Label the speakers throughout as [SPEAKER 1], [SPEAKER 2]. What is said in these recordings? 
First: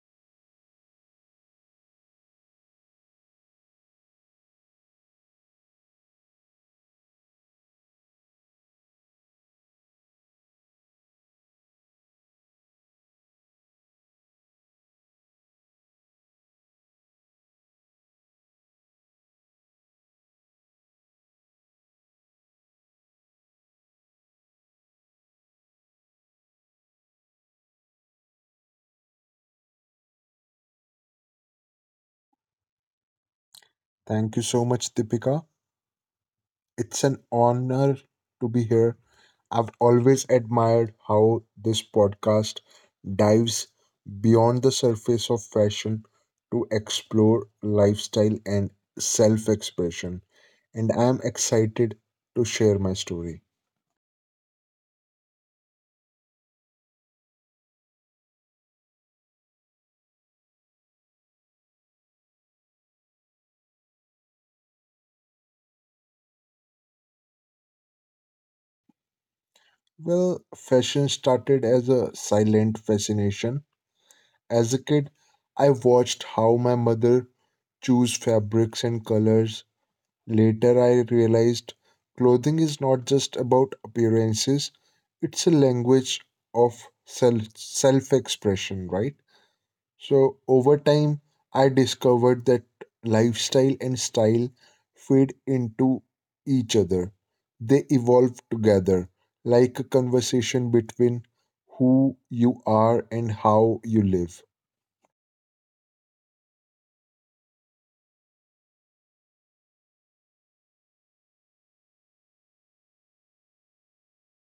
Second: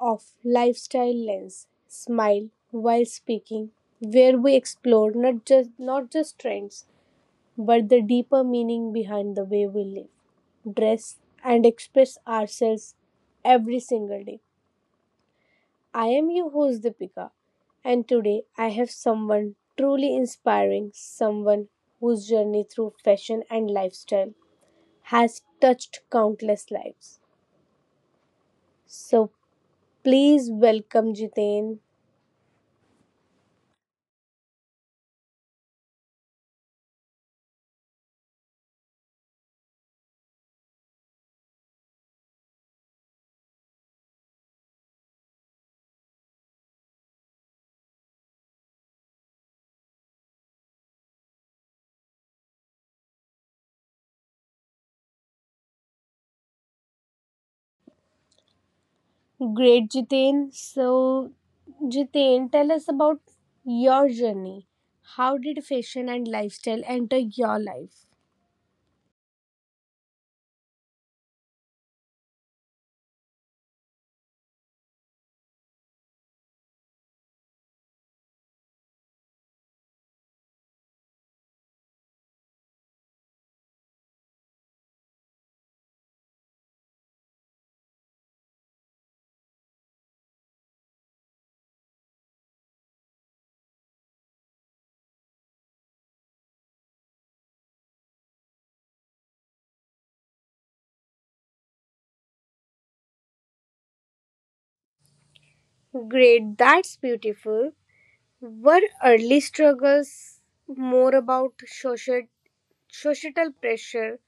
[SPEAKER 1] of Lifestyle Lens Smile While Speaking, where we explore not just trends, but the deeper meaning behind the way we live, dress, and express ourselves every single day. I am your host Deepika, and today I have someone truly inspiring, someone whose journey through fashion and lifestyle has touched countless lives. So please welcome Jitain.
[SPEAKER 2] Thank you so much, Deepika. It's an honor to be here. I've always admired how this podcast dives beyond the surface of fashion to explore lifestyle and self expression, and I'm excited to share my story.
[SPEAKER 1] Great, Jitain. So, Jitain, tell us about your journey. How did fashion and lifestyle enter your life?
[SPEAKER 2] Well, fashion started as a silent fascination. As a kid, I watched how my mother choose fabrics and colors. Later, I realized clothing is not just about appearances, it's a language of self expression, right? So, over time, I discovered that lifestyle and style feed into each other, they evolve together, like a conversation between who you are and how you live.
[SPEAKER 1] Great, that's beautiful. Were early struggles more about social, societal pressure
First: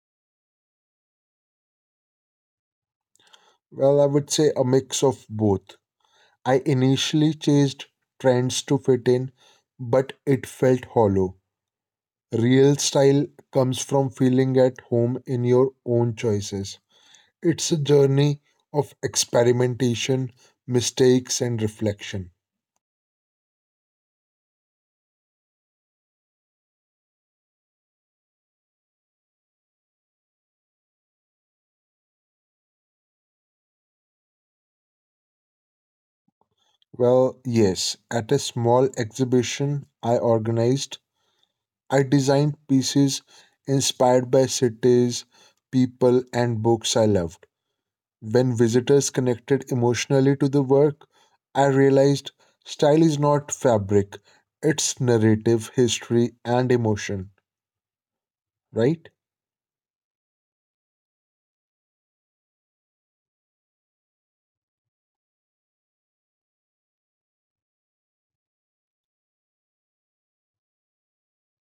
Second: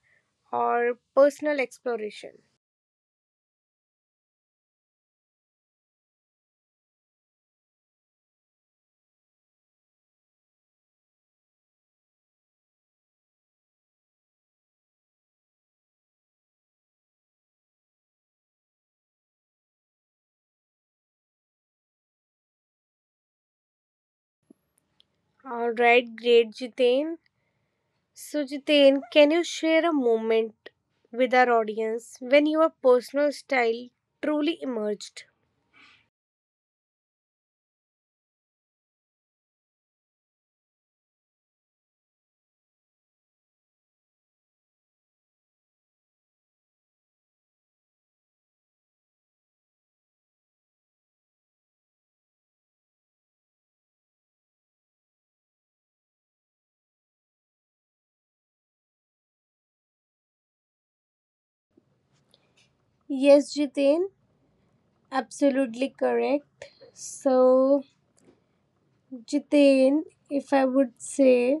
[SPEAKER 1] or personal exploration?
[SPEAKER 2] Well, I would say a mix of both. I initially chased trends to fit in, but it felt hollow. Real style comes from feeling at home in your own choices. It's a journey of experimentation, mistakes, and reflection.
[SPEAKER 1] All right, great, Jitain. So, Jiten, can you share a moment with our audience when your personal style truly emerged?
[SPEAKER 2] Well, yes, at a small exhibition I organized, I designed pieces inspired by cities, people, and books I loved. When visitors connected emotionally to the work, I realized style is not fabric, it's narrative, history, and emotion, right?
[SPEAKER 1] Yes, Jiten, absolutely correct. So, Jiten, if I would say,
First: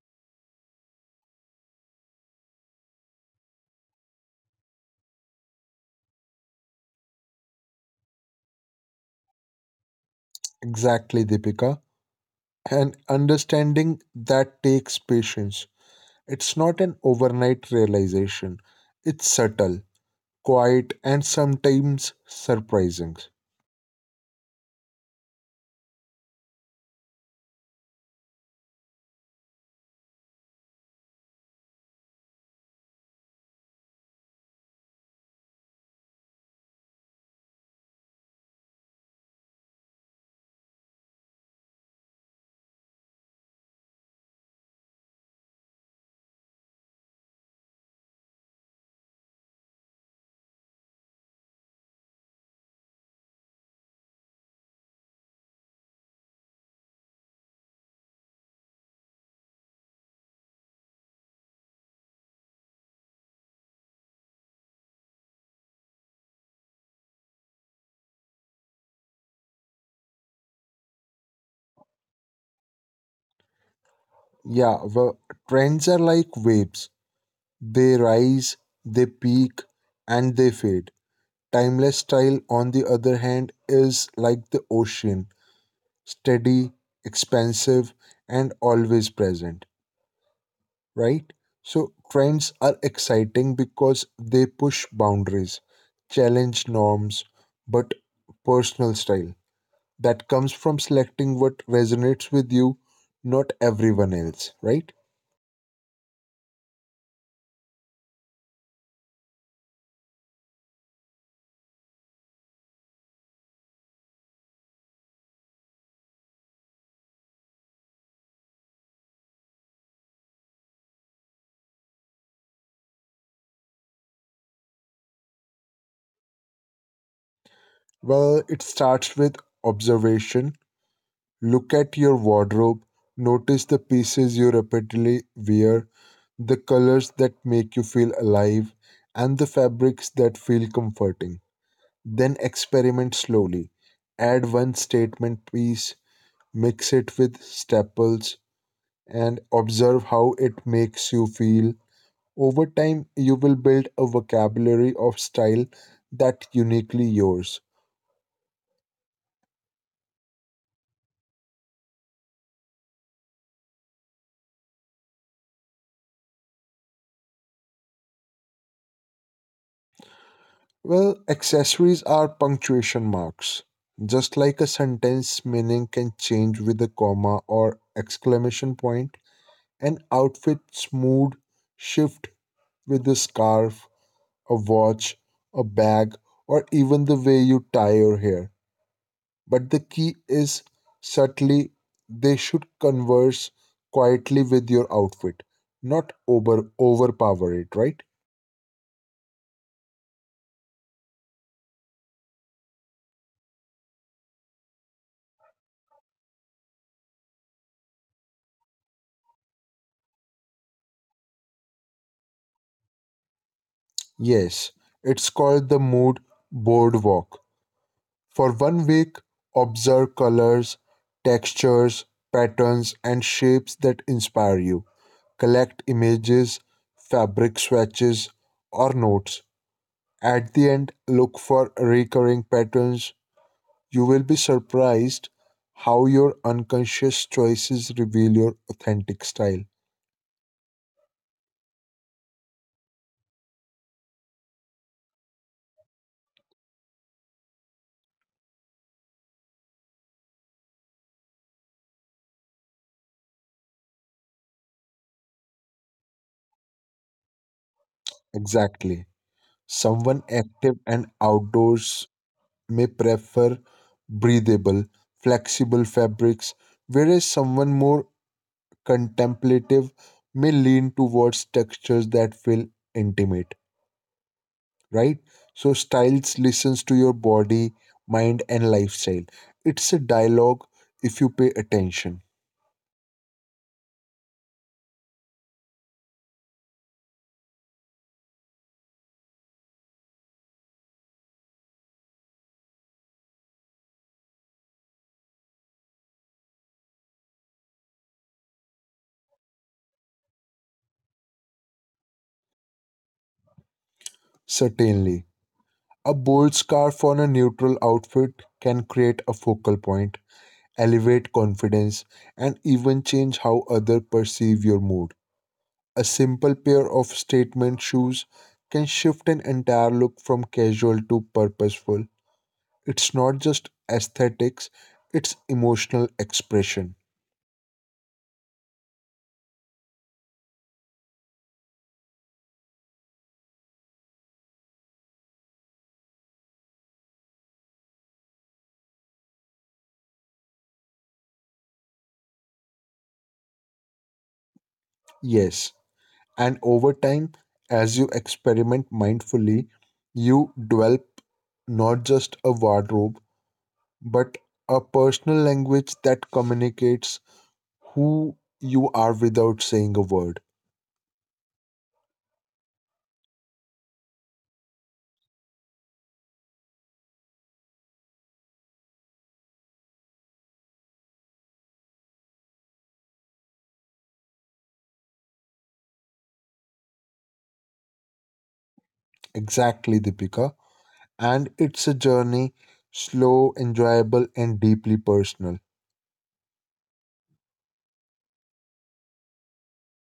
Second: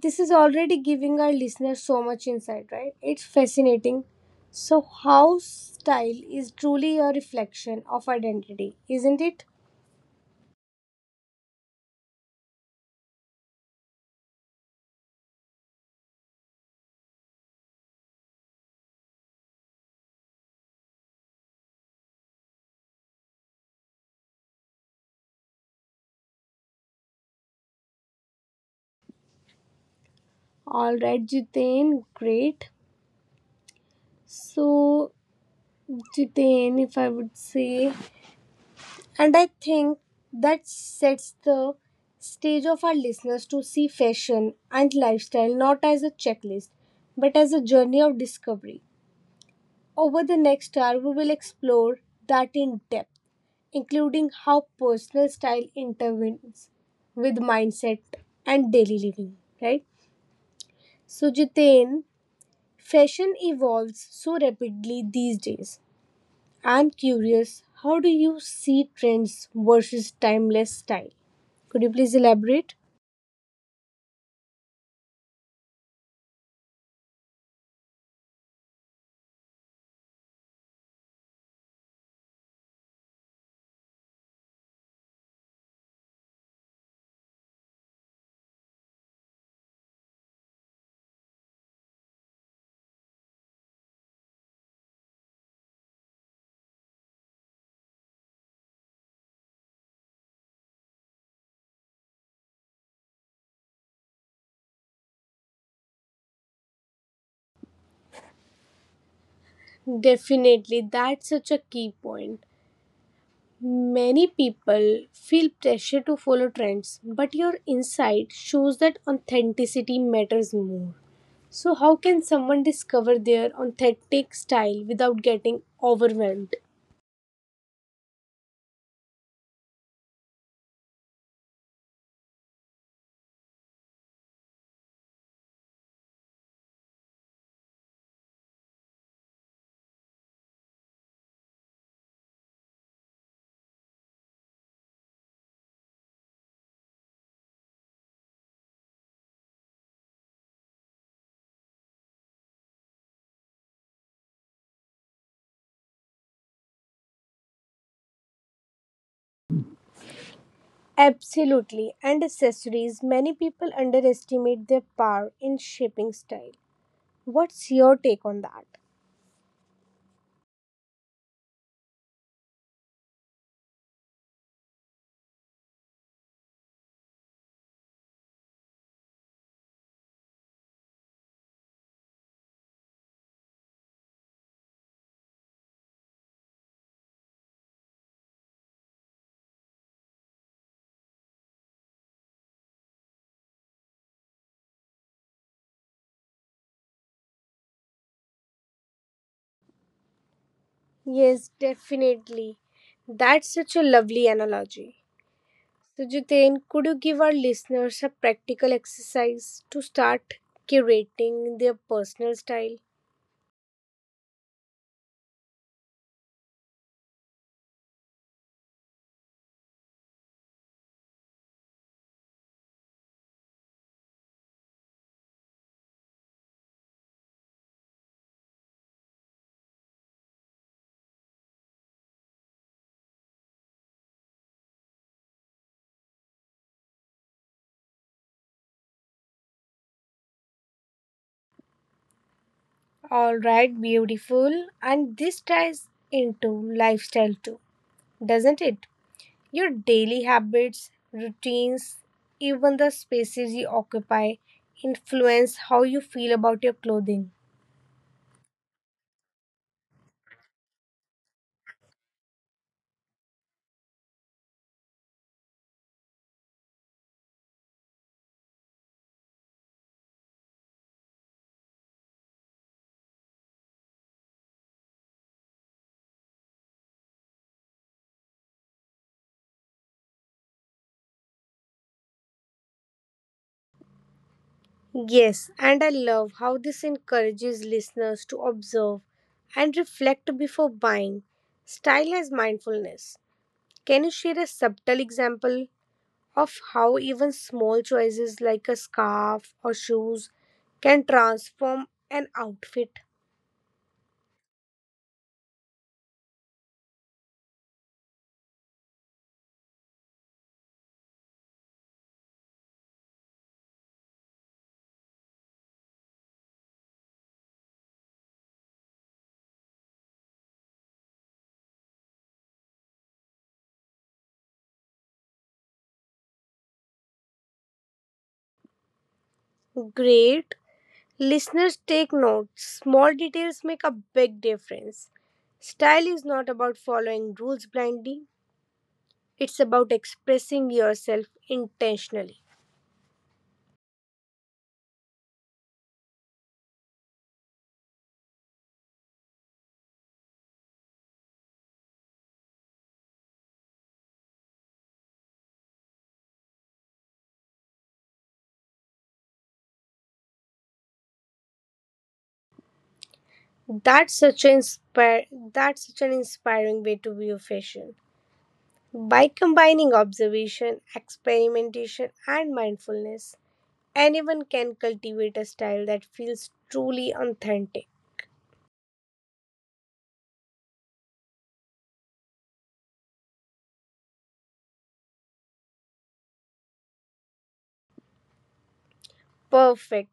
[SPEAKER 1] this is already giving our listeners so much insight, right? It's fascinating. So, how style is truly a reflection of identity, isn't it?
[SPEAKER 2] Exactly, Deepika. And understanding that takes patience. It's not an overnight realization, it's subtle, quiet, and sometimes surprising.
[SPEAKER 1] All right, Jiten, great. So, Jiten, if I would say, and I think that sets the stage of our listeners to see fashion and lifestyle not as a checklist, but as a journey of discovery. Over the next hour, we will explore that in depth, including how personal style intervenes with mindset and daily living, right? So, Jitain, fashion evolves so rapidly these days. I'm curious, how do you see trends versus timeless style? Could you please elaborate?
[SPEAKER 2] Yeah, well, trends are like waves, they rise, they peak, and they fade. Timeless style, on the other hand, is like the ocean, steady, expansive, and always present, right? So, trends are exciting because they push boundaries, challenge norms, but personal style that comes from selecting what resonates with you, not everyone else, right?
[SPEAKER 1] Definitely, that's such a key point. Many people feel pressure to follow trends, but your insight shows that authenticity matters more. So, how can someone discover their authentic style without getting overwhelmed?
[SPEAKER 2] Well, it starts with observation. Look at your wardrobe, notice the pieces you repeatedly wear, the colors that make you feel alive, and the fabrics that feel comforting. Then experiment slowly. Add one statement piece, mix it with staples, and observe how it makes you feel. Over time, you will build a vocabulary of style that uniquely yours.
[SPEAKER 1] Absolutely, and accessories, many people underestimate their power in shaping style. What's your take on that?
[SPEAKER 2] Well, accessories are punctuation marks. Just like a sentence meaning can change with a comma or exclamation point, an outfit's mood shift with a scarf, a watch, a bag, or even the way you tie your hair. But the key is subtly, they should converse quietly with your outfit, not overpower it, right?
[SPEAKER 1] Yes, definitely. That's such a lovely analogy. So, Jiten, could you give our listeners a practical exercise to start curating their personal style?
[SPEAKER 2] Yes, it's called the mood boardwalk. For one week, observe colors, textures, patterns, and shapes that inspire you. Collect images, fabric swatches, or notes. At the end, look for recurring patterns. You will be surprised how your unconscious choices reveal your authentic style.
[SPEAKER 1] All right, beautiful. And this ties into lifestyle too, doesn't it? Your daily habits, routines, even the spaces you occupy influence how you feel about your clothing.
[SPEAKER 2] Exactly. Someone active and outdoors may prefer breathable, flexible fabrics, whereas someone more contemplative may lean towards textures that feel intimate, right? So, styles listens to your body, mind, and lifestyle. It's a dialogue if you pay attention.
[SPEAKER 1] Yes, and I love how this encourages listeners to observe and reflect before buying. Style as mindfulness. Can you share a subtle example of how even small choices like a scarf or shoes can transform an outfit?
[SPEAKER 2] Certainly. A bold scarf on a neutral outfit can create a focal point, elevate confidence, and even change how others perceive your mood. A simple pair of statement shoes can shift an entire look from casual to purposeful. It's not just aesthetics, it's emotional expression.
[SPEAKER 1] Great. Listeners, take notes. Small details make a big difference. Style is not about following rules blindly, it's about expressing yourself intentionally.
[SPEAKER 2] Yes. And over time, as you experiment mindfully, you develop not just a wardrobe, but a personal language that communicates who you are without saying a word.
[SPEAKER 1] That's such an inspire that's such an inspiring way to view fashion. By combining observation, experimentation, and mindfulness, anyone can cultivate a style that feels truly authentic.
[SPEAKER 2] Exactly, Deepika. And it's a journey, slow, enjoyable, and deeply personal.
[SPEAKER 1] Perfect.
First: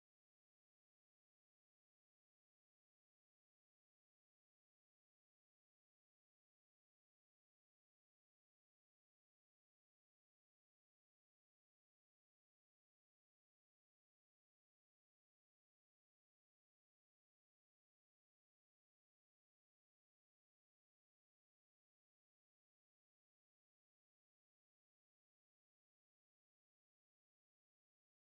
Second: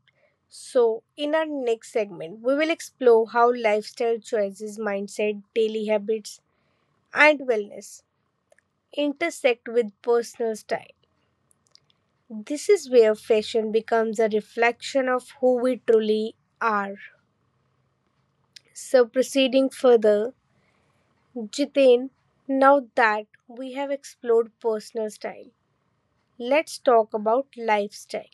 [SPEAKER 1] So, in our next segment, we will explore how lifestyle choices, mindset, daily habits, and wellness intersect with personal style. This is where fashion becomes a reflection of who we truly are. So, proceeding further, Jiten. Now that we have explored personal style, let's talk about lifestyle.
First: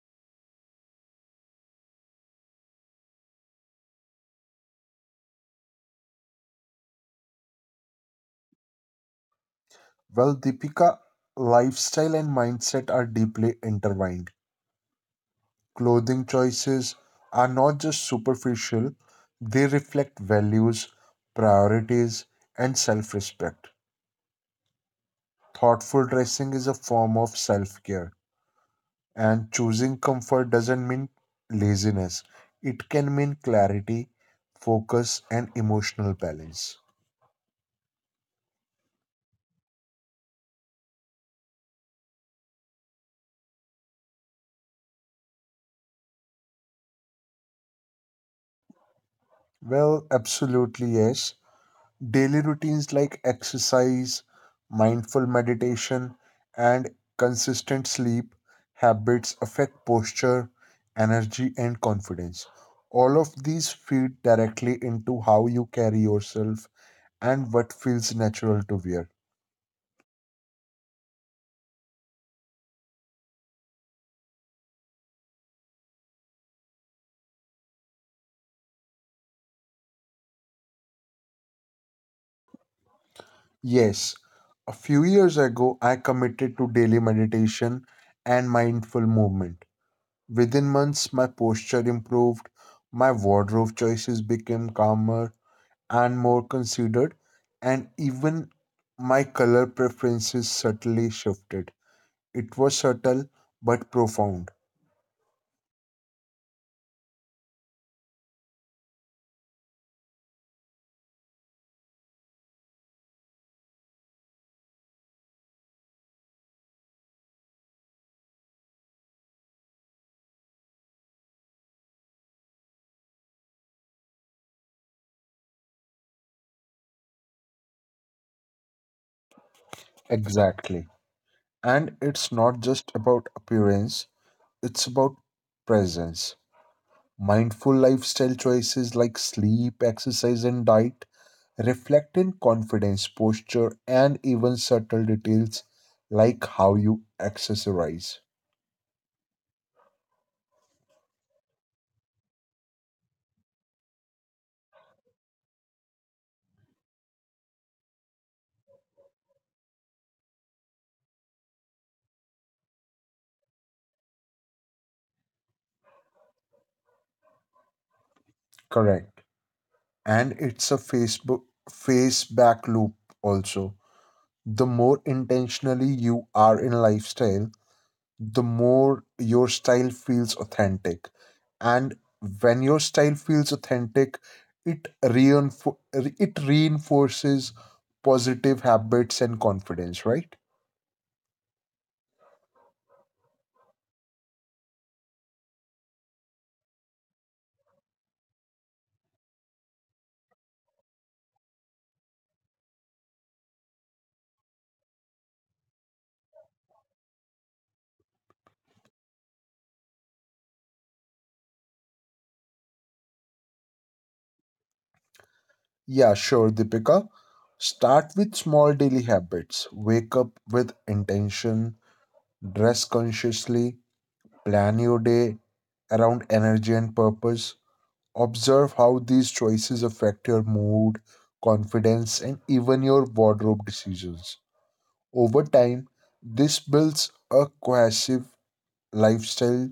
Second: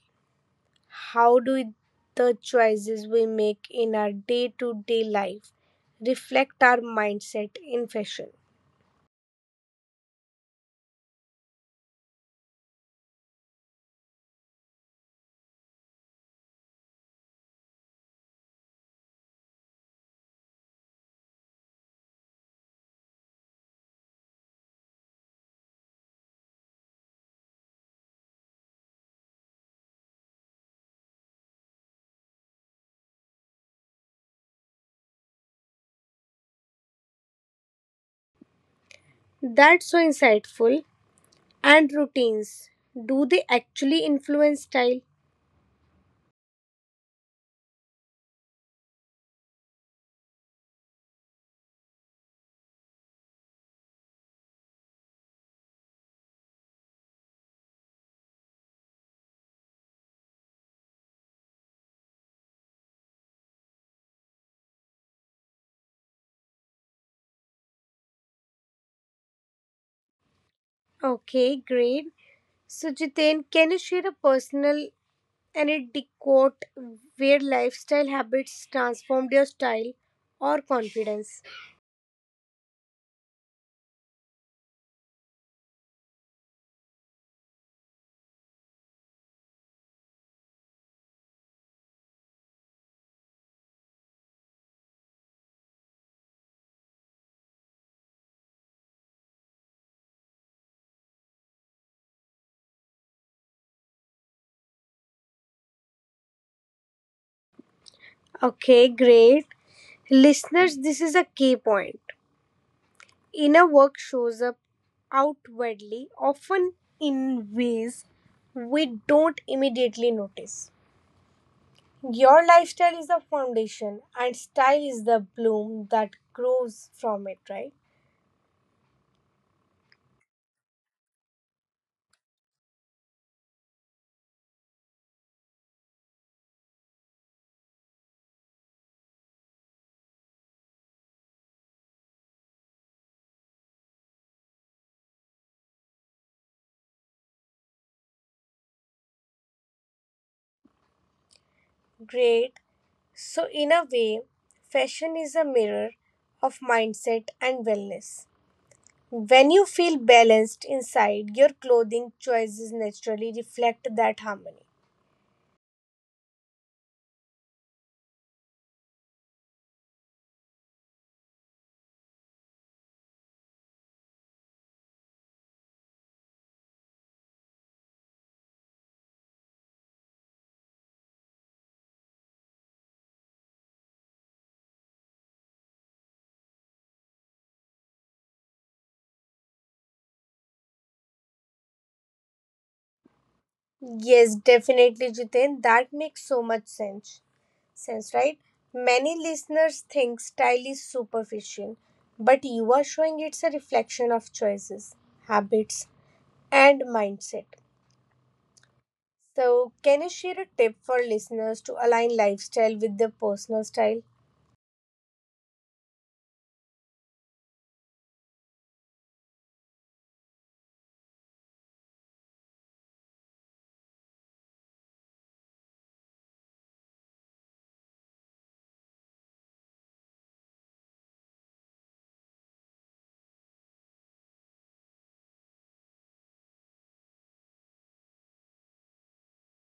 [SPEAKER 1] How do the choices we make in our day to day life reflect our mindset in fashion?
[SPEAKER 2] Well, Deepika, lifestyle and mindset are deeply intertwined. Clothing choices are not just superficial, they reflect values, priorities, and self respect. Thoughtful dressing is a form of self care, and choosing comfort doesn't mean laziness, it can mean clarity, focus, and emotional balance.
[SPEAKER 1] That's so insightful. And routines, do they actually influence style?
[SPEAKER 2] Well, absolutely yes. Daily routines like exercise, mindful meditation, and consistent sleep habits affect posture, energy, and confidence. All of these feed directly into how you carry yourself and what feels natural to wear.
[SPEAKER 1] Okay, great. So, Jiten, can you share a personal and it decode where lifestyle habits transformed your style or confidence.
[SPEAKER 2] Yes, a few years ago, I committed to daily meditation and mindful movement. Within months, my posture improved, my wardrobe choices became calmer, and more considered, and even my color preferences subtly shifted. It was subtle but profound.
[SPEAKER 1] Okay, great. Listeners, this is a key point. Inner work shows up outwardly, often in ways we don't immediately notice. Your lifestyle is the foundation, and style is the bloom that grows from it, right?
[SPEAKER 2] Exactly. And it's not just about appearance, it's about presence. Mindful lifestyle choices like sleep, exercise, and diet reflect in confidence, posture, and even subtle details like how you accessorize.
[SPEAKER 1] Great. So, in a way, fashion is a mirror of mindset and wellness. When you feel balanced inside, your clothing choices naturally reflect that harmony.
[SPEAKER 2] Correct. And it's a face back loop also, the more intentionally you are in lifestyle, the more your style feels authentic, and when your style feels authentic, it reinforces positive habits and confidence, right?
[SPEAKER 1] Yes, definitely, Jiten. That makes so much sense. Sense, right? Many listeners think style is superficial, but you are showing it's a reflection of choices, habits, and mindset. So, can you share a tip for listeners to align lifestyle with their personal style?
[SPEAKER 2] Yeah, sure, Dipika. Start with small daily habits, wake up with intention, dress consciously. Plan your day around energy and purpose. Observe how these choices affect your mood, confidence, and even your wardrobe decisions. Over time, this builds a cohesive lifestyle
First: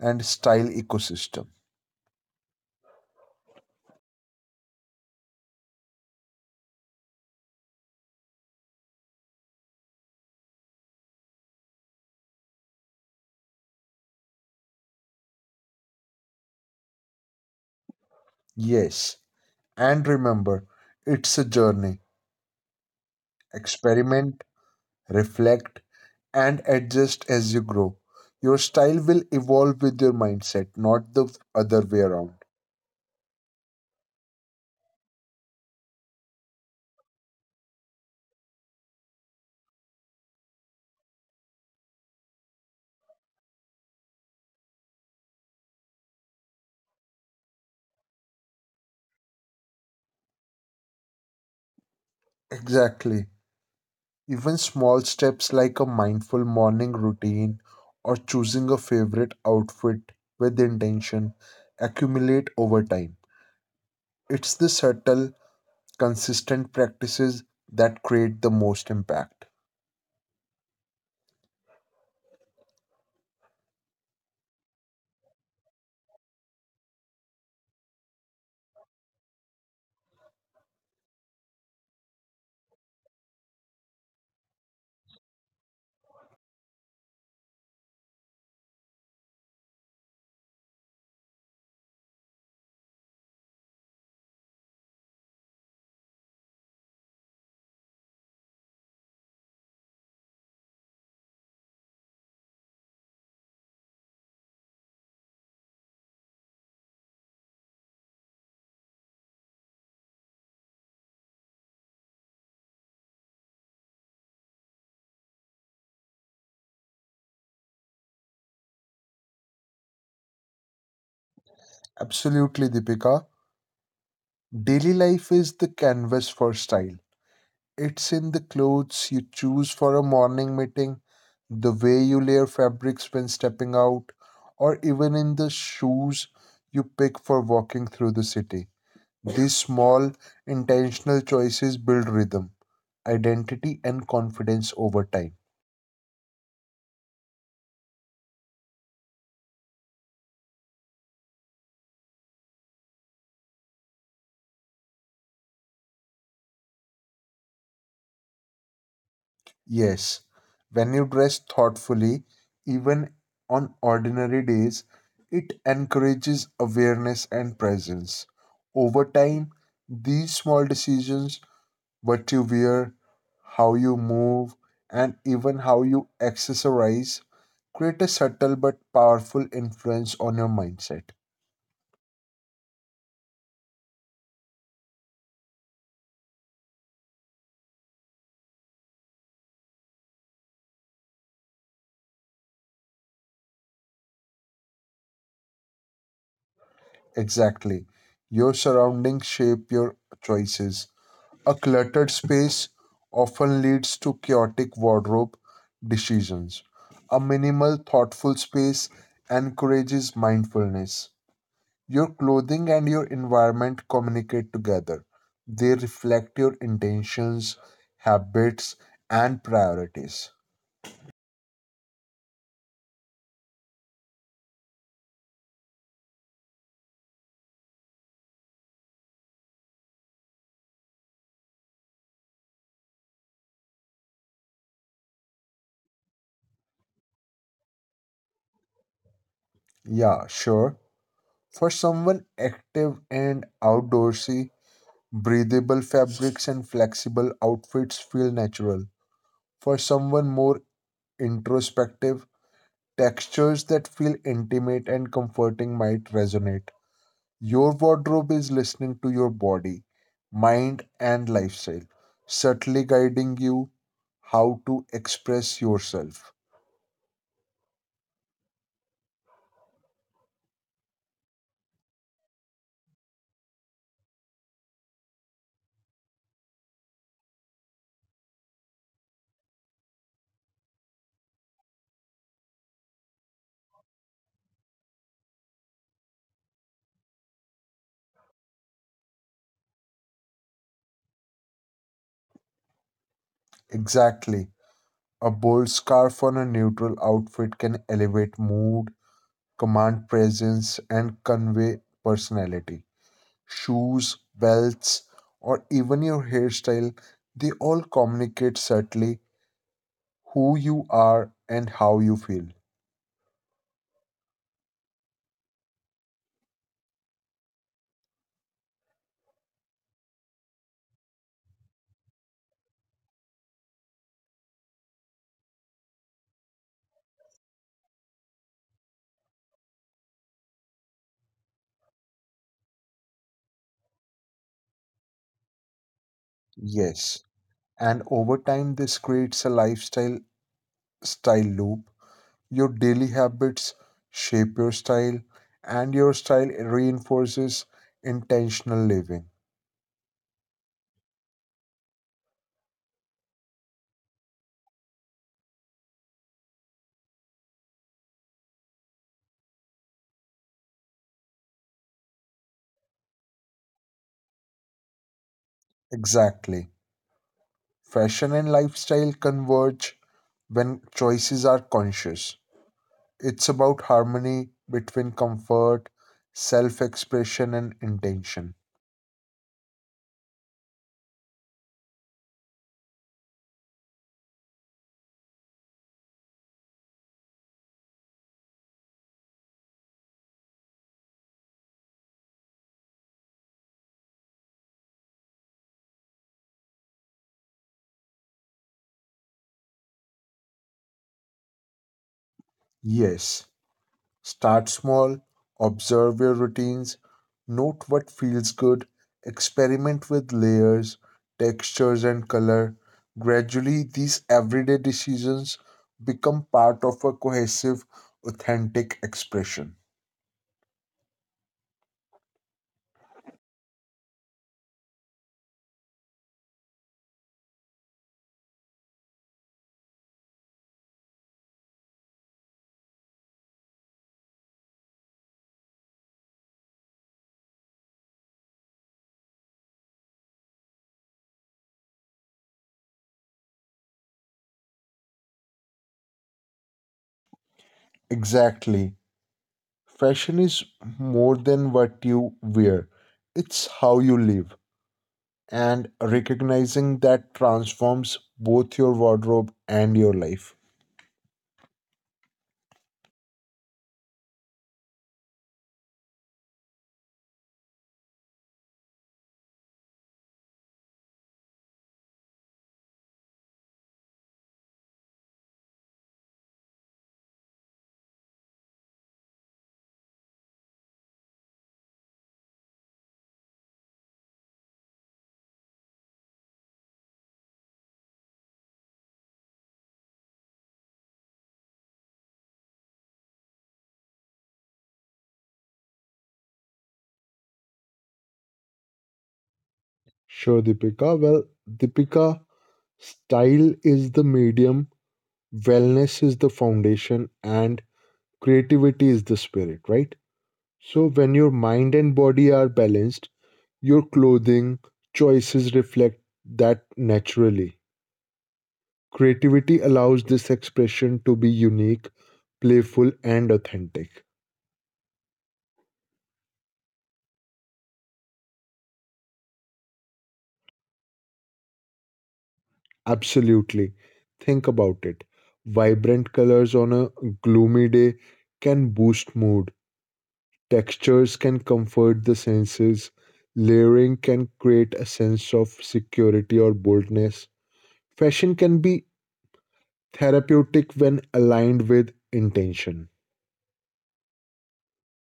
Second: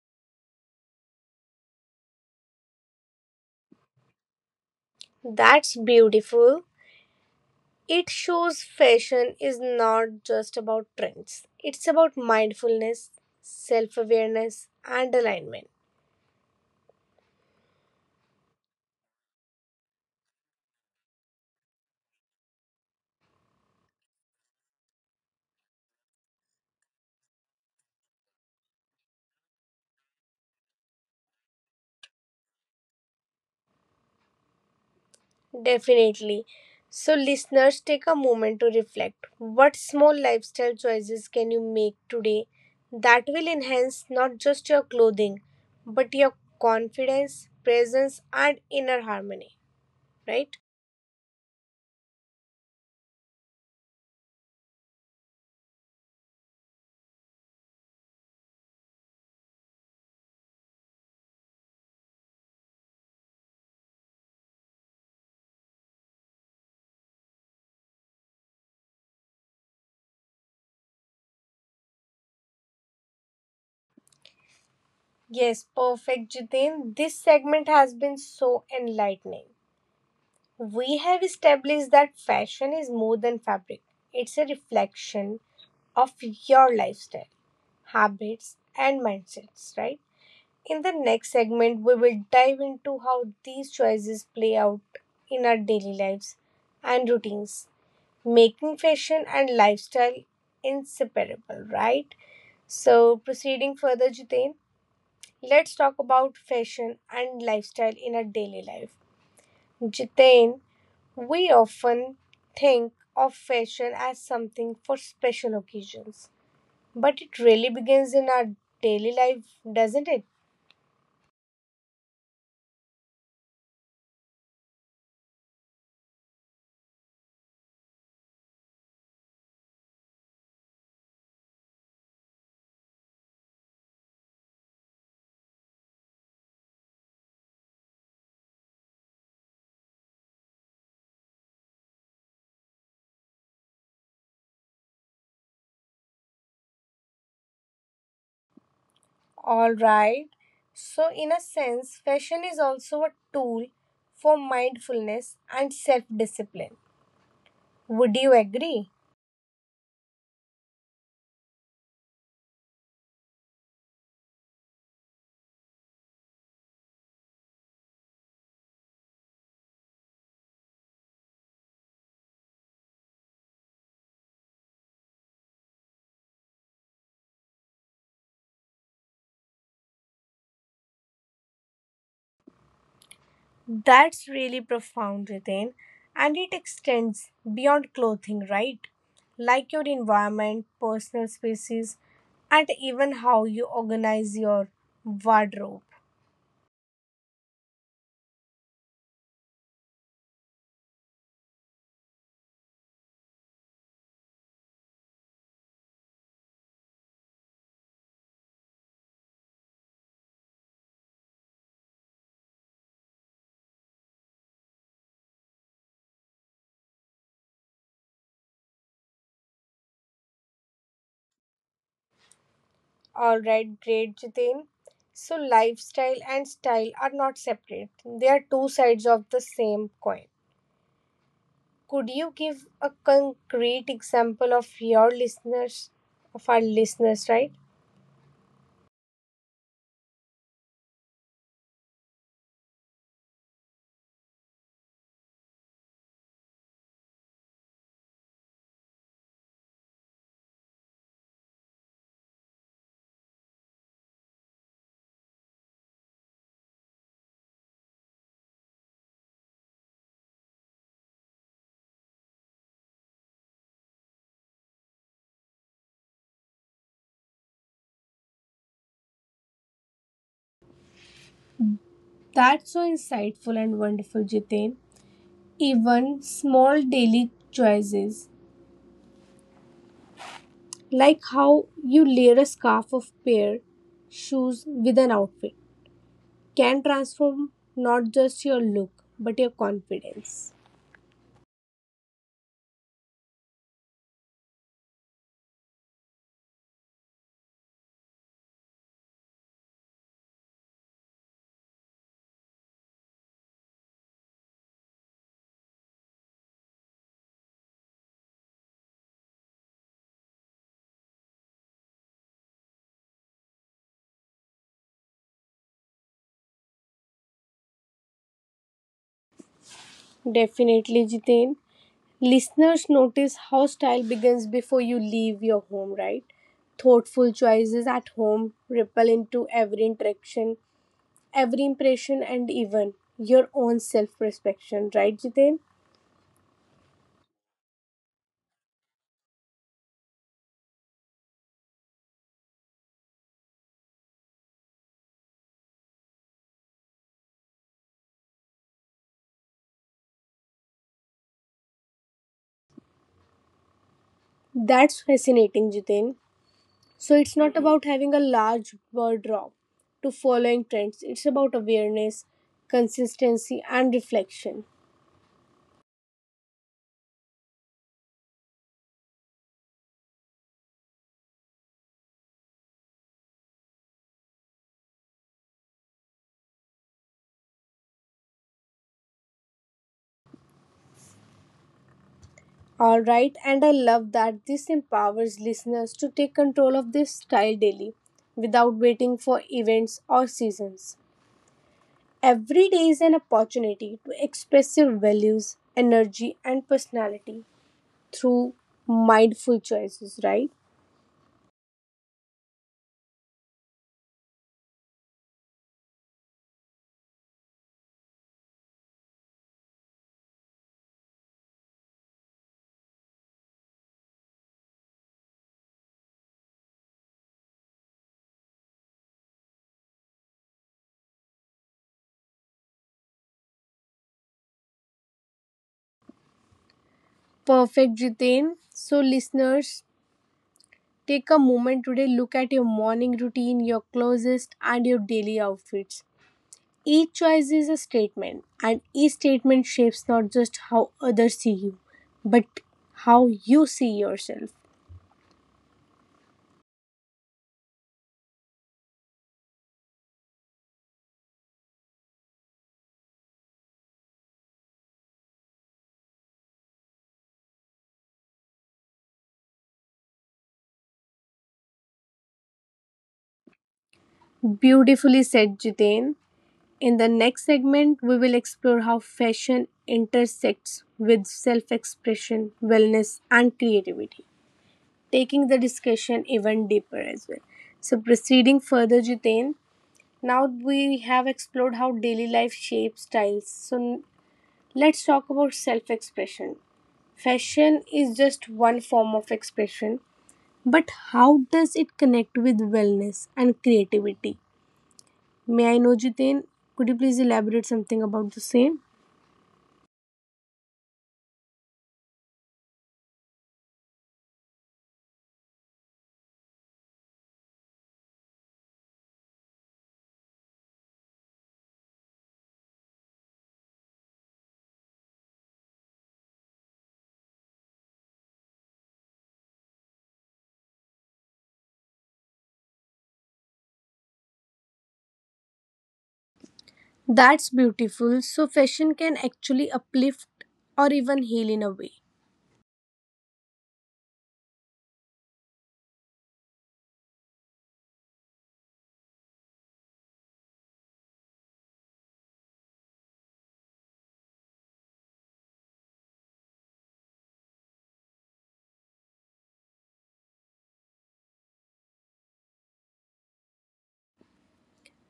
[SPEAKER 2] and style ecosystem.
[SPEAKER 1] That's beautiful. It shows fashion is not just about trends, it's about mindfulness, self awareness, and alignment.
[SPEAKER 2] Yes, and remember, it's a journey. Experiment, reflect, and adjust as you grow. Your style will evolve with your mindset, not the other way around.
[SPEAKER 1] Definitely. So, listeners, take a moment to reflect. What small lifestyle choices can you make today that will enhance not just your clothing, but your confidence, presence, and inner harmony? Right?
[SPEAKER 2] Exactly. Even small steps like a mindful morning routine or choosing a favorite outfit with intention accumulate over time. It's the subtle, consistent practices that create the most impact.
[SPEAKER 1] Yes, perfect, Jitin. This segment has been so enlightening. We have established that fashion is more than fabric, it's a reflection of your lifestyle, habits, and mindsets, right? In the next segment, we will dive into how these choices play out in our daily lives and routines, making fashion and lifestyle inseparable, right? So, proceeding further, Jitain, let's talk about fashion and lifestyle in our daily life. Jitain, we often think of fashion as something for special occasions, but it really begins in our daily life, doesn't it?
[SPEAKER 2] Absolutely, Deepika. Daily life is the canvas for style. It's in the clothes you choose for a morning meeting, the way you layer fabrics when stepping out, or even in the shoes you pick for walking through the city. These small, intentional choices build rhythm, identity, and confidence over time.
[SPEAKER 1] Alright, so in a sense, fashion is also a tool for mindfulness and self discipline. Would you agree?
[SPEAKER 2] Yes, when you dress thoughtfully, even on ordinary days, it encourages awareness and presence. Over time, these small decisions, what you wear, how you move, and even how you exercise, create a subtle but powerful influence on your mindset.
[SPEAKER 1] That's really profound, Ritain. And it extends beyond clothing, right? Like your environment, personal spaces, and even how you organize your wardrobe.
[SPEAKER 2] Exactly. Your surroundings shape your choices. A cluttered space often leads to chaotic wardrobe decisions. A minimal, thoughtful space encourages mindfulness. Your clothing and your environment communicate together. They reflect your intentions, habits, and priorities.
[SPEAKER 1] All right, great, Jitin. So, lifestyle and style are not separate, they are two sides of the same coin. Could you give a concrete example of your listeners, of our listeners, right?
[SPEAKER 2] Yeah, sure. For someone active and outdoorsy, breathable fabrics and flexible outfits feel natural. For someone more introspective, textures that feel intimate and comforting might resonate. Your wardrobe is listening to your body, mind, and lifestyle, subtly guiding you how to express yourself.
[SPEAKER 1] That's so insightful and wonderful, Jitin. Even small daily choices, like how you layer a scarf of pair shoes with an outfit, can transform not just your look but your confidence.
[SPEAKER 2] Exactly. A bold scarf on a neutral outfit can elevate mood, command presence, and convey personality. Shoes, belts, or even your hairstyle, they all communicate subtly who you are and how you feel.
[SPEAKER 1] Definitely, Jitain. Listeners notice how style begins before you leave your home, right? Thoughtful choices at home ripple into every interaction, every impression, and even your own self-perception, right, Jitain?
[SPEAKER 2] Yes, and over time, this creates a lifestyle style loop. Your daily habits shape your style, and your style reinforces intentional living.
[SPEAKER 1] That's fascinating, Jitain. So it's not about having a large wardrobe to following trends. It's about awareness, consistency, and reflection.
[SPEAKER 2] Exactly. Fashion and lifestyle converge when choices are conscious. It's about harmony between comfort, self expression, and intention.
[SPEAKER 1] All right, and I love that this empowers listeners to take control of their style daily without waiting for events or seasons. Every day is an opportunity to express your values, energy, and personality through mindful choices, right?
[SPEAKER 2] Yes, start small, observe your routines, note what feels good, experiment with layers, textures, and color. Gradually, these everyday decisions become part of a cohesive, authentic expression.
[SPEAKER 1] Perfect, Jitain. So, listeners, take a moment today, look at your morning routine, your closest, and your daily outfits. Each choice is a statement, and each statement shapes not just how others see you, but how you see yourself.
[SPEAKER 2] Exactly. Fashion is more than what you wear, it's how you live, and recognizing that transforms both your wardrobe and your life.
[SPEAKER 1] Beautifully said, Jitain. In the next segment, we will explore how fashion intersects with self expression, wellness, and creativity, taking the discussion even deeper as well. So, proceeding further, Jitain, now we have explored how daily life shapes styles. Let's talk about self expression. Fashion is just one form of expression, but how does it connect with wellness and creativity? May I know, Jiten? Could you please elaborate something about the same?
[SPEAKER 2] Sure, Deepika. Well, Deepika, style is the medium, wellness is the foundation, and creativity is the spirit, right? So, when your mind and body are balanced, your clothing choices reflect that naturally. Creativity allows this expression to be unique, playful, and authentic.
[SPEAKER 1] That's beautiful. So, fashion can actually uplift or even heal in a way.
[SPEAKER 2] Absolutely. Think about it. Vibrant colors on a gloomy day can boost mood. Textures can comfort the senses. Layering can create a sense of security or boldness. Fashion can be therapeutic when aligned with intention.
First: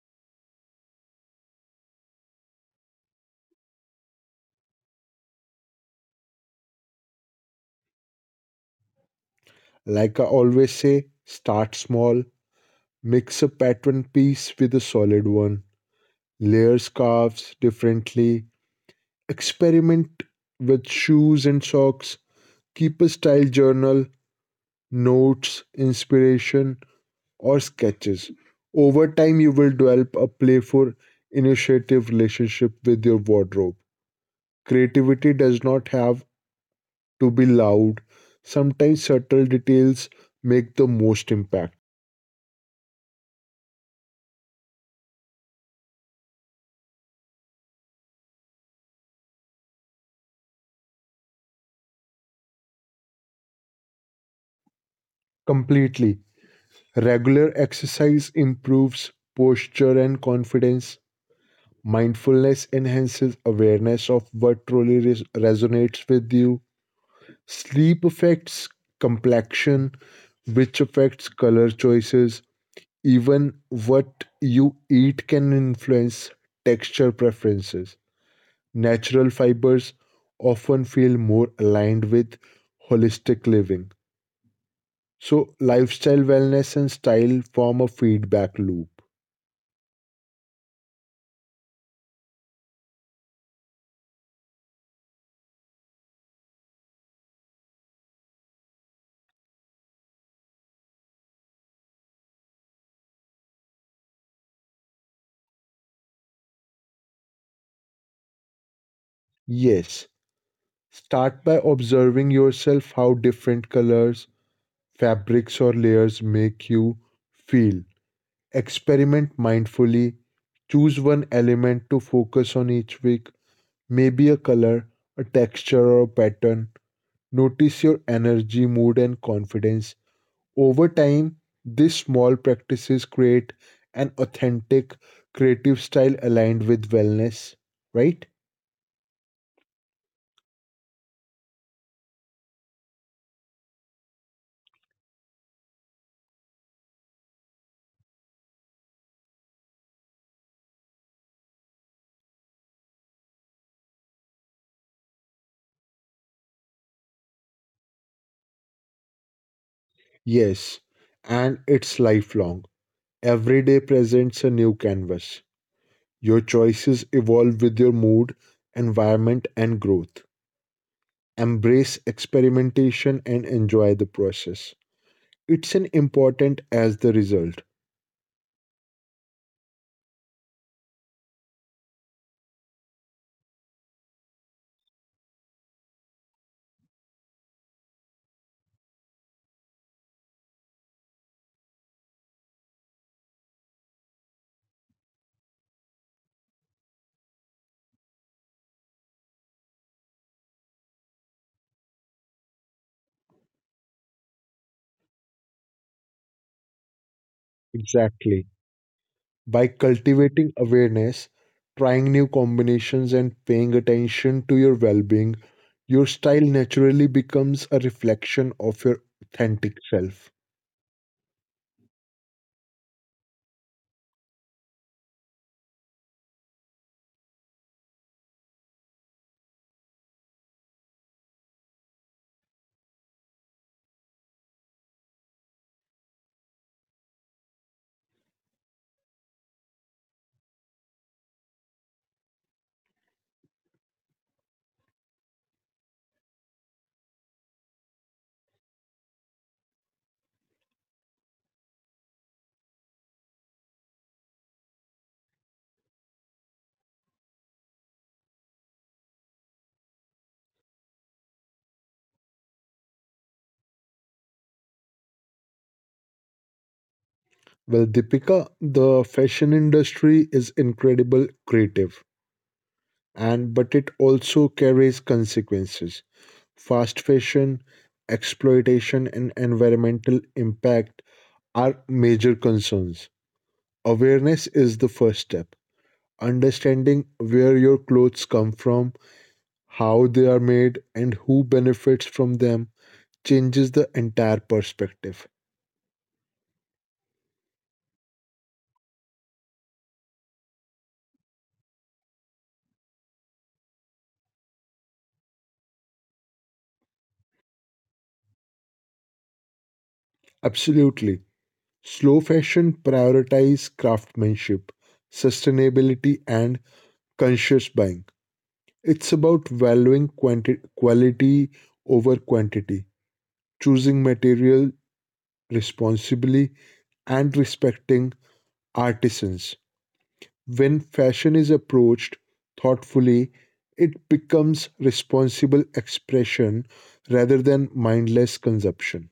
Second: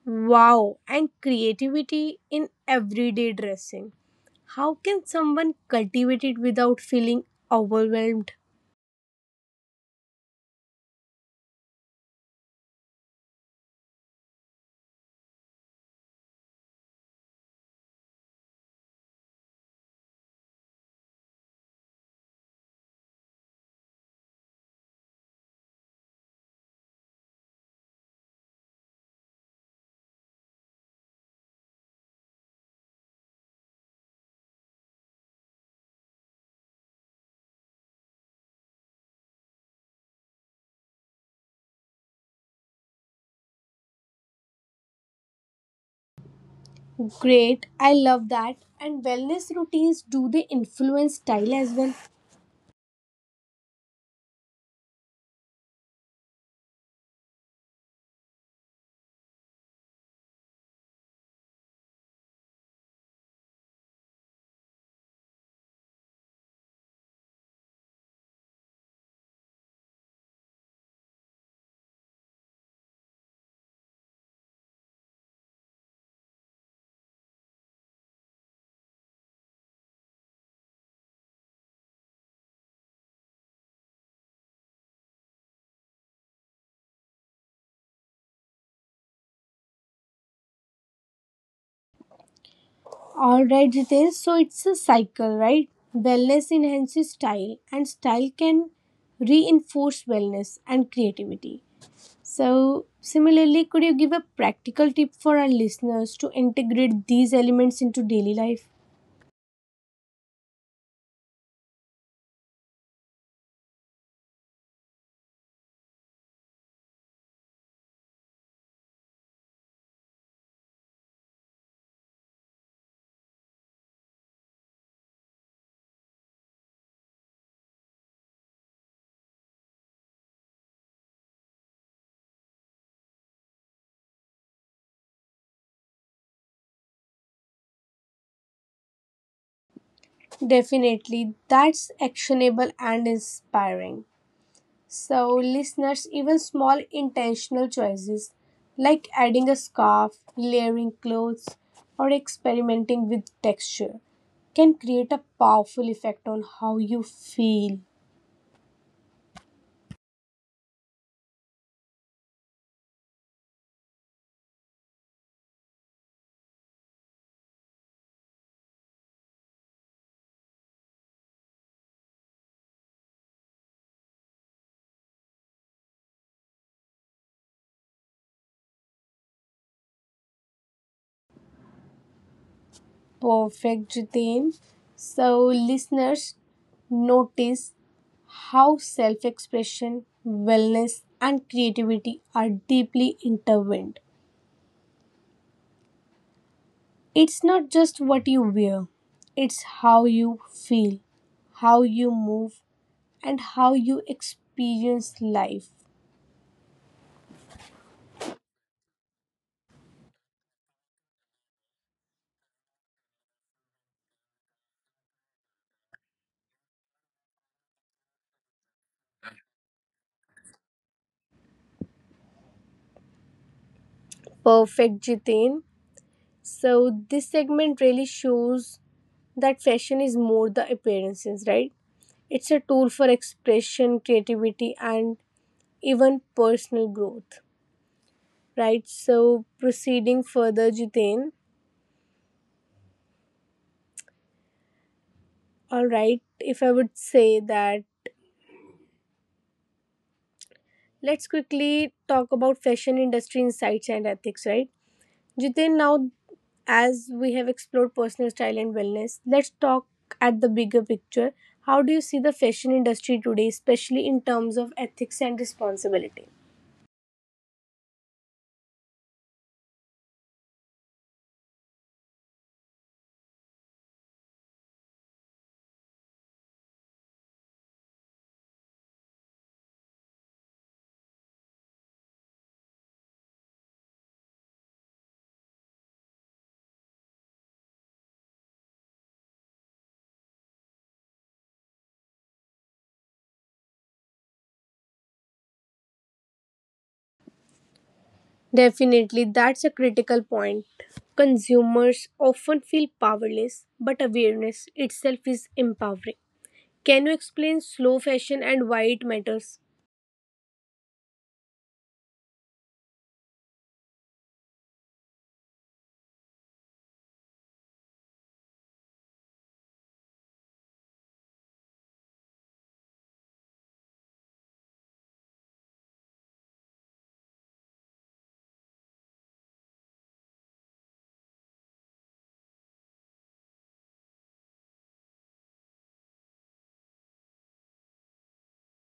[SPEAKER 1] Wow, and creativity in everyday dressing. How can someone cultivate it without feeling overwhelmed?
[SPEAKER 2] Like I always say, start small, mix a pattern piece with a solid one, layer scarves differently, experiment with shoes and socks. Keep a style journal, notes, inspiration, or sketches. Over time, you will develop a playful, initiative relationship with your wardrobe. Creativity does not have to be loud, sometimes subtle details make the most impact.
[SPEAKER 1] Great, I love that. And wellness routines, do they influence style as well?
[SPEAKER 2] Completely. Regular exercise improves posture and confidence. Mindfulness enhances awareness of what truly resonates with you. Sleep affects complexion, which affects color choices. Even what you eat can influence texture preferences. Natural fibers often feel more aligned with holistic living. So, lifestyle wellness and style form a feedback loop.
[SPEAKER 1] Alright, Jitesh, so it's a cycle, right? Wellness enhances style, and style can reinforce wellness and creativity. So, similarly, could you give a practical tip for our listeners to integrate these elements into daily life?
[SPEAKER 2] Yes, start by observing yourself, how different colors, fabrics, or layers make you feel. Experiment mindfully. Choose one element to focus on each week, maybe a color, a texture, or a pattern. Notice your energy, mood, and confidence. Over time, these small practices create an authentic creative style aligned with wellness, right?
[SPEAKER 1] Definitely, that's actionable and inspiring. So, listeners, even small intentional choices like adding a scarf, layering clothes, or experimenting with texture can create a powerful effect on how you feel.
[SPEAKER 2] Yes, and it's lifelong. Every day presents a new canvas. Your choices evolve with your mood, environment, and growth. Embrace experimentation and enjoy the process. It's an important as the result.
[SPEAKER 1] Perfect, Jitin. So, listeners, notice how self expression, wellness, and creativity are deeply intertwined. It's not just what you wear, it's how you feel, how you move, and how you experience life.
[SPEAKER 2] Exactly. By cultivating awareness, trying new combinations, and paying attention to your well being, your style naturally becomes a reflection of your authentic self.
[SPEAKER 1] Perfect, Jitin. So, this segment really shows that fashion is more the appearances, right? It's a tool for expression, creativity, and even personal growth, right? So, proceeding further, Jitin. All right, if I would say that, let's quickly talk about fashion industry insights and ethics, right? Jitin, now as we have explored personal style and wellness, let's talk at the bigger picture. How do you see the fashion industry today, especially in terms of ethics and responsibility?
[SPEAKER 2] Well, Deepika, the fashion industry is incredible creative and but it also carries consequences. Fast fashion, exploitation, and environmental impact are major concerns. Awareness is the first step. Understanding where your clothes come from, how they are made, and who benefits from them changes the entire perspective.
[SPEAKER 1] Definitely, that's a critical point. Consumers often feel powerless, but awareness itself is empowering. Can you explain slow fashion and why it matters?
[SPEAKER 2] Absolutely. Slow fashion prioritizes craftsmanship, sustainability, and conscious buying. It's about valuing quality over quantity, choosing material responsibly and respecting artisans. When fashion is approached thoughtfully, it becomes responsible expression rather than mindless consumption.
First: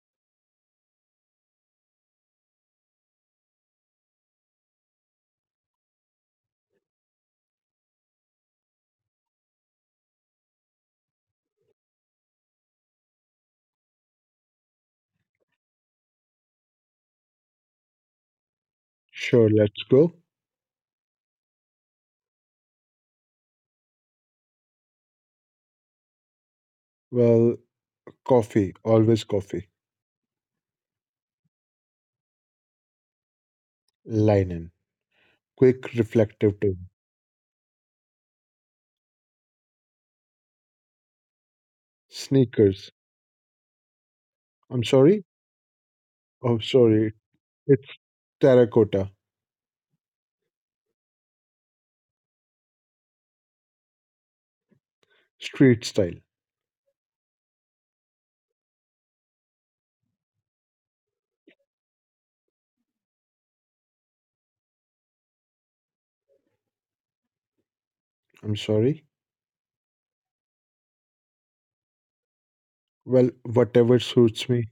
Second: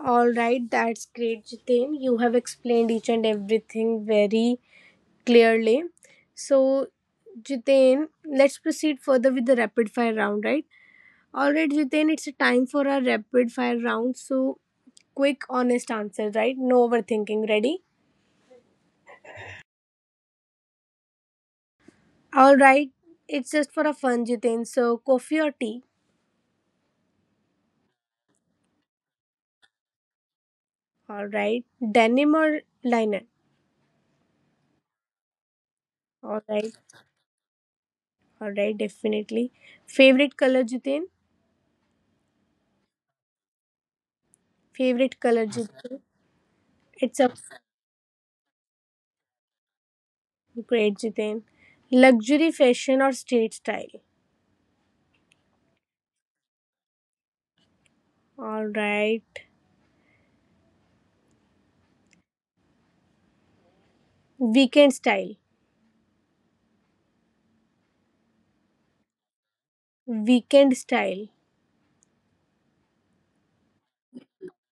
[SPEAKER 1] All right, that's great, Jitin. You have explained each and everything very clearly. So, Jitain, let's proceed further with the rapid fire round, right? All right, Jitain, it's a time for our rapid fire round. So, quick, honest answer, right? No overthinking. Ready?
[SPEAKER 2] Sure, let's go.
[SPEAKER 1] All right, it's just for a fun, Jitain. So, coffee or tea?
[SPEAKER 2] Well, coffee, always coffee.
[SPEAKER 1] All right, denim or liner?
[SPEAKER 2] Linen, quick
[SPEAKER 1] All
[SPEAKER 2] reflective
[SPEAKER 1] right,
[SPEAKER 2] tone.
[SPEAKER 1] all right, definitely. Favorite color, Jitain?
[SPEAKER 2] Sneakers, I'm
[SPEAKER 1] Favorite
[SPEAKER 2] sorry?
[SPEAKER 1] color, Jitain?
[SPEAKER 2] Oh, sorry.
[SPEAKER 1] It's a
[SPEAKER 2] It's terracotta,
[SPEAKER 1] great, Jitain. Luxury fashion or street style?
[SPEAKER 2] street style.
[SPEAKER 1] All right. Weekend style.
[SPEAKER 2] I'm sorry?
[SPEAKER 1] Weekend style.
[SPEAKER 2] Well, whatever suits me.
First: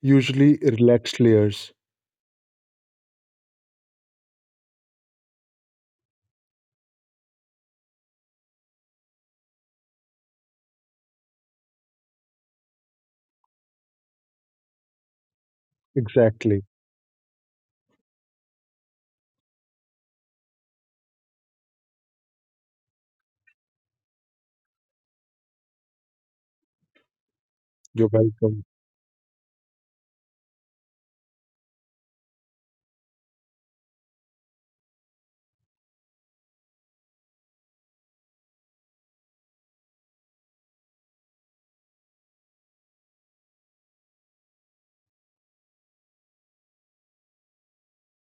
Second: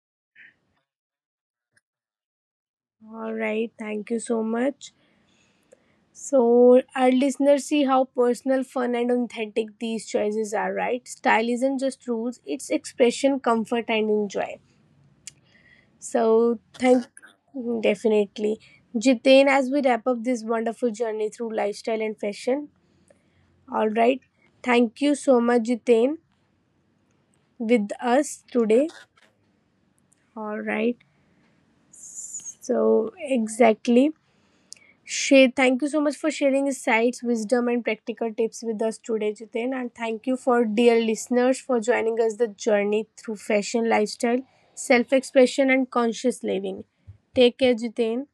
[SPEAKER 2] Usually relaxed layers.
[SPEAKER 1] All right. Thank you so much. So, our listeners see how personal, fun, and authentic these choices are, right? Style isn't just rules, it's expression, comfort, and enjoy. So,
[SPEAKER 2] Exactly.
[SPEAKER 1] thank definitely. Jitain, as we wrap up this wonderful journey through lifestyle and fashion, all right. Thank you so much, Jitain, with
[SPEAKER 2] You're
[SPEAKER 1] us
[SPEAKER 2] welcome.
[SPEAKER 1] today. All right. So, exactly. Share, thank you so much for sharing insights, wisdom, and practical tips with us today, Jiten. And thank you for dear listeners for joining us the journey through fashion, lifestyle, self-expression, and conscious living. Take care, Jiten.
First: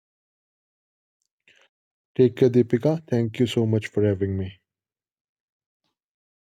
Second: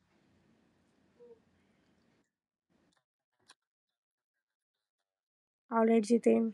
[SPEAKER 2] Take care, Deepika. Thank you so much for having me.
[SPEAKER 1] All right, Jiten.